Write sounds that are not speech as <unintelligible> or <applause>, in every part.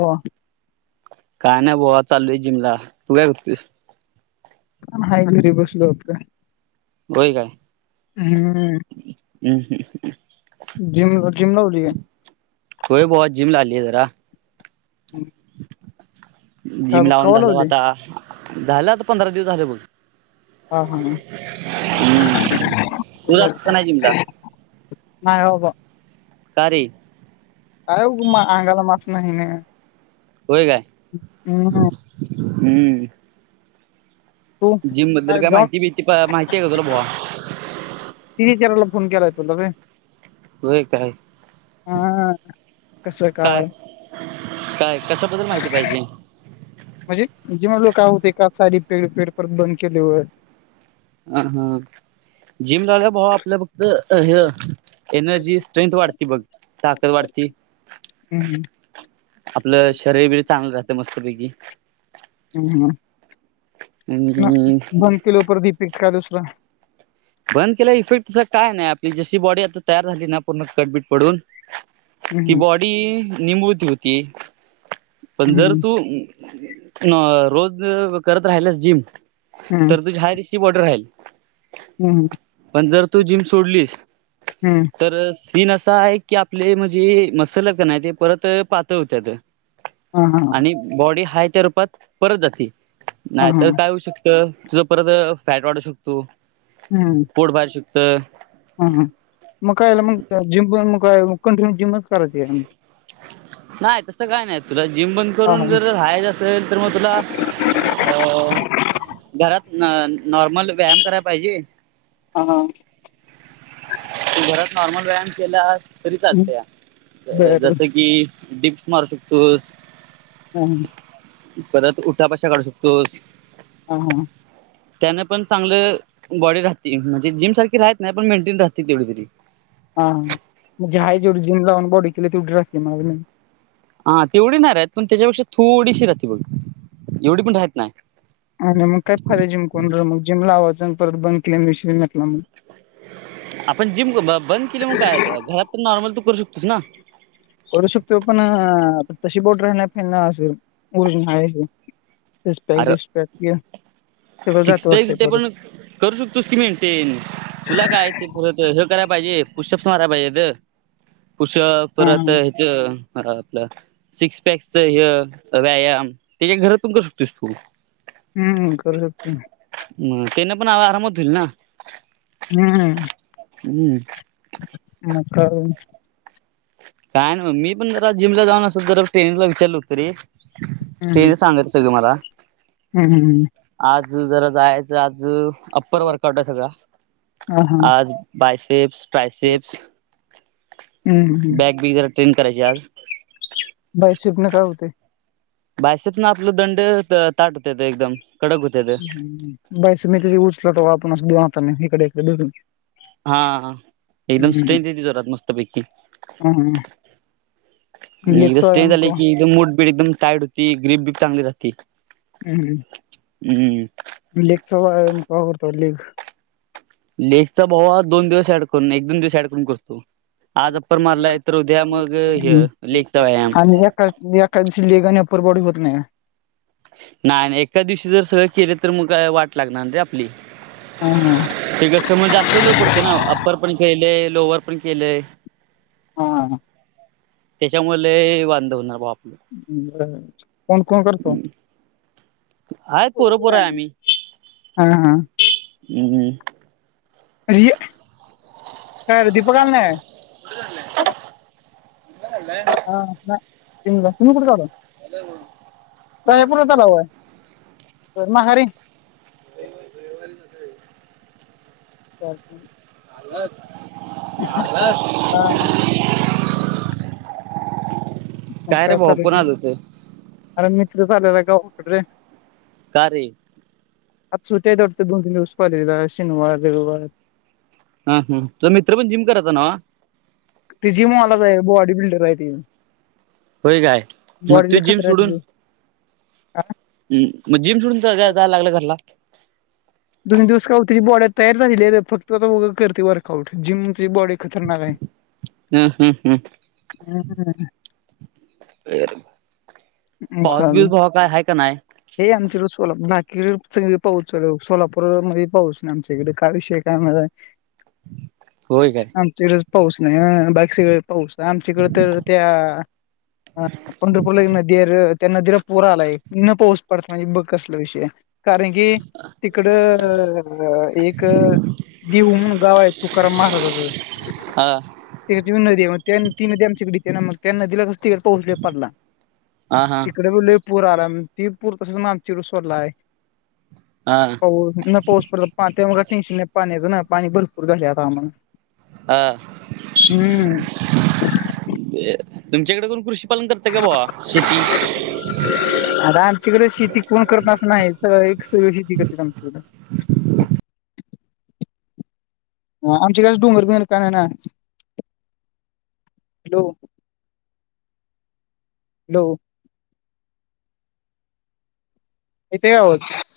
हो. काय नाही बुवा चालोय जिमला तू काय करतोयस. हाय घरी बसलो होतो. होय काय? हम्म. हम्म. जिम जिम लावली काय? होय बुवा जिमला आली जरा. हम्. जिम लावून झालं लावली आता, झालं आता पंधरा दिवस झालं बघ. हा हा तू जातोस का नाही जिमला <inaudible> नाही बाबा. का रे? काय उपयोग? अंगाला मास नाही आणि होय काय हम्म. तू जिम बद्दल काय जाऊन माहिती बिती माहिती आहे का तुला बुवा? तिच विचारायला फोन केलाय तुला रे. होय काय? हा काय? काय कशाबद्दल माहिती पाहिजे? म्हणजे जेव्हा लोक होते का साडी पे पेडपर बंद केलो. अ हा. जिम लावल्याव भावा आपल्या फक्त हे एनर्जी स्ट्रेंथ वाढते बघ. ताकत वाढती. हम्म. हंम्म. आपलं शरीर ब चांगलं राहतं मस्तपैकी. हम्. हम्. आणि <unintelligible> बंद केल्या इफेक्ट काय नाही आपली जशी बॉडी आता तयार झाली ना पूर्ण कटबीट पडून ती हम्म बॉडी निमूळती होती. पण, जर हम्म तू रोज करत राहिलास जिम हम्म तर तुझी हाय तशी बॉडी राहील. हम्म पण जर तू जिम सोडलीस हम्म तर सीन असा आहे की, आपले म्हणजे मसलकणाय परत पातळ होत्यात. हा हा आणि बॉडी हाय त्या रूपात परत जाते हा नाही हा तर काय होऊ शक तर तुझं परत‌ अ फॅट वाढू शकतो. हम्म! पोट बाहेर शिकत ह ह मग कायला मग जिम मग कंटिन्यू जिमच करायचं आहे. नाही तसं काय नाही. तुला जिम बंद हा करून हा. जर हायच असल तर मग, तुला अ घरात नॉर्मल व्यायाम करायला पाहिजे. हां. तू घरात नॉर्मल व्यायाम केला. तरी चालत या बर जस की डिप्स मारू शकतो. हम. परत उठा बशा काढू शकतोस. ह. हां. त्याना पण चांगलं बॉडी राहते म्हणजे जिम सारखी राहत नाही पण मेंटेन राहते तेवढी तरी. हा हा म्हणजे हाय जेवढी जिम लावून केलेली बॉडी तेवढी राहते. हा तेवढी नाही राहत पण त्याच्यापेक्षा थोडीशी राहते बघ एवढी पण राहत नाही. आणि मग काय फाय जिम <unintelligible> जिम लावायची आणि मग परत बंद केल्यावर <unintelligible> आपण जिम ब-बंद केली मग काय झालं घरात तर नॉर्मल तू करू शकतुसना. करू शकतुय पण अ तशी बॉडी राहणार नाही ना, जशी ओरिजिनल हाय ती. तीस पॅक अरे दिस पॅक सिक्स जातोय पॅक वाटतं परत ते सगळं. पण करू शकतोस की मेंटेन, तुला काय आहे ते परत हे कराय पाहिजे पुषप्स मारय पाहिजेेत. पूष हा परत ये चम घरातलं सिक्स पॅकच हय व्यायाम ते घरात पण करू शक तसपू <unintelligible> हम्म. हम्म. करू शकतो मी. म त्याने पण आ- आरामात हुईलना. हम्म! हम्म! मग काय? काय नाही बघ मी पण जरा जिमला असतं जरा ट्रेनरला विचारलं होतं रे! हम्म तेन सांगत सगळं मला. हम्म हम्म आज जरा जायचं आज अप्पर वर्कआउट आहे सगळा. हा हा आज बायसेप्स, ट्रायसेप्स. हम्म बॅग बी जरा ट्रेन करायची आज बायसेप न काय होतंय‌? बायसेत ना आपलं दंड त- ताट हुत्यात एकदम. कडक होत बास मी त उचल तवा आपण अस देऊनाता इकडेकडेघून. हा हा एकदम स्ट्रेंथ जोरात मस्त पैकी. हम्म. आणि लेगचा स्ट्रे व्यायाम झाले का की एकदम मूड बीड एकदम टाइट होती ग्रीप बी चांगली राहती. हम, लेगचा व्यायाम करतो लगेच लेखत भाऊा दोन दिवस ऍड करून एक दोन दिवस ऍड करून करतो. आज अप्पर मारला तर उद्या मग हम्म. हय लेगचा व्यायाम. <unintelligible> लेग आणि अप्पर बॉडी होत नाही. नाय नाय एका दिवशी सगळं केलं तर मग काय वाट लागणार रे आपली. हा. ते कसं म जास्त लोड पडतो ना, अप्पर पण केलंय, लोअर पण केलंय. हा हा ‌‌. त्याच्यामुळ लय वांध होणार बा! बर कोण कोण करतय? आहेत पोर पोरं पोर पोरं आहे आम्ही हा हा. हम्म हम. जी कार दीपक आला नाय? हा तुम्ही कुठे चाललाय? प्रयत्न चालूय. तर महारी. चालतंय <unintelligible> हा. मग रे काय भावा चालु कोण आहे, आलं होतं अरे मित्र चालेला गावाकड रे. का रे? आज सुट्टी आहे वाटतं दोन-तीन दिवस कॉलेज ला शनिवार रविवार. हा ह तुझा मित्र पण जिम करायचा नव्हं. ते जिम वालाच आहे बॉडी बिल्डर आहे. त्यो होय काय मग बॉडी त्यो लय जिम खत्र्या हाय त्याची. <unintelligible> हम मग जिम सोडून का जाय लागलं घरला. दोन दिवस का तिची बॉडी तयार झालेली आहे रे फक्त आता. उगच करते वर्कआउट जिमची बॉडी खतरनाक आहे. हम्. हम्म. हम् <unintelligible> काय आहे रे. पाऊस बिऊस भावा हे आमची रुसोला पण नाही. कि <unintelligible> पाऊस चालू आहे सोलापूरला नाही पाऊस आमच्या इकडे का विषय काय माहित होय आहे काय? आम तिकडंच पाऊस नाही बाकी सगळीकडे पाऊस आमच्याकडे तर तर त्या हा पंढरपूरला नदी हाय रे त्या नदीला पूर आलाय, तिकडं पाऊस न पडता म्हणजे बघ कसला विषय आहे. कारण की, तिकड एक देहु म्हणून गाव आहे तुकाराम महाराजांच. हा. तिकडची नदी आहे म ती नदी आमच्याकडे ना मग त्या नदीला कस तिकडे पाऊस पडला. हा. हा. देहु ला लय पुर आलाय ते पूर तसंच आमच्या कडे सोडलाय. हा. पाऊस न पाऊस पडला पाण्याचा त्यामुळे, टेन्शन नाही पाण्याचं ना पाणी भरपूर झाले आता आम्हाला. हा हम्म तुमच्याकडे कोण कृषी? <unintelligible> करत का भावा शेती? आरं आमच्याकडे शेती कोण करत अस नाही एक सगळी शेती करत आमच्याकडे. <inaudible> आमच्याकडे डोंगर भिंगर काय नाही ना. हॅलो. येतय का आवाज?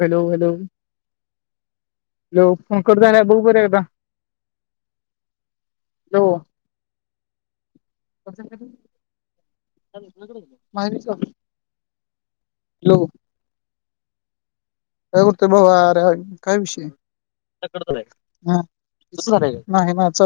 Hello hello. Hello phone cut झालाय बघ बरं एकदा. हॅलो. माझ मी हॅलो. काय करतोय भावा? अरे काय विषय? <unintelligible> नाही ना चा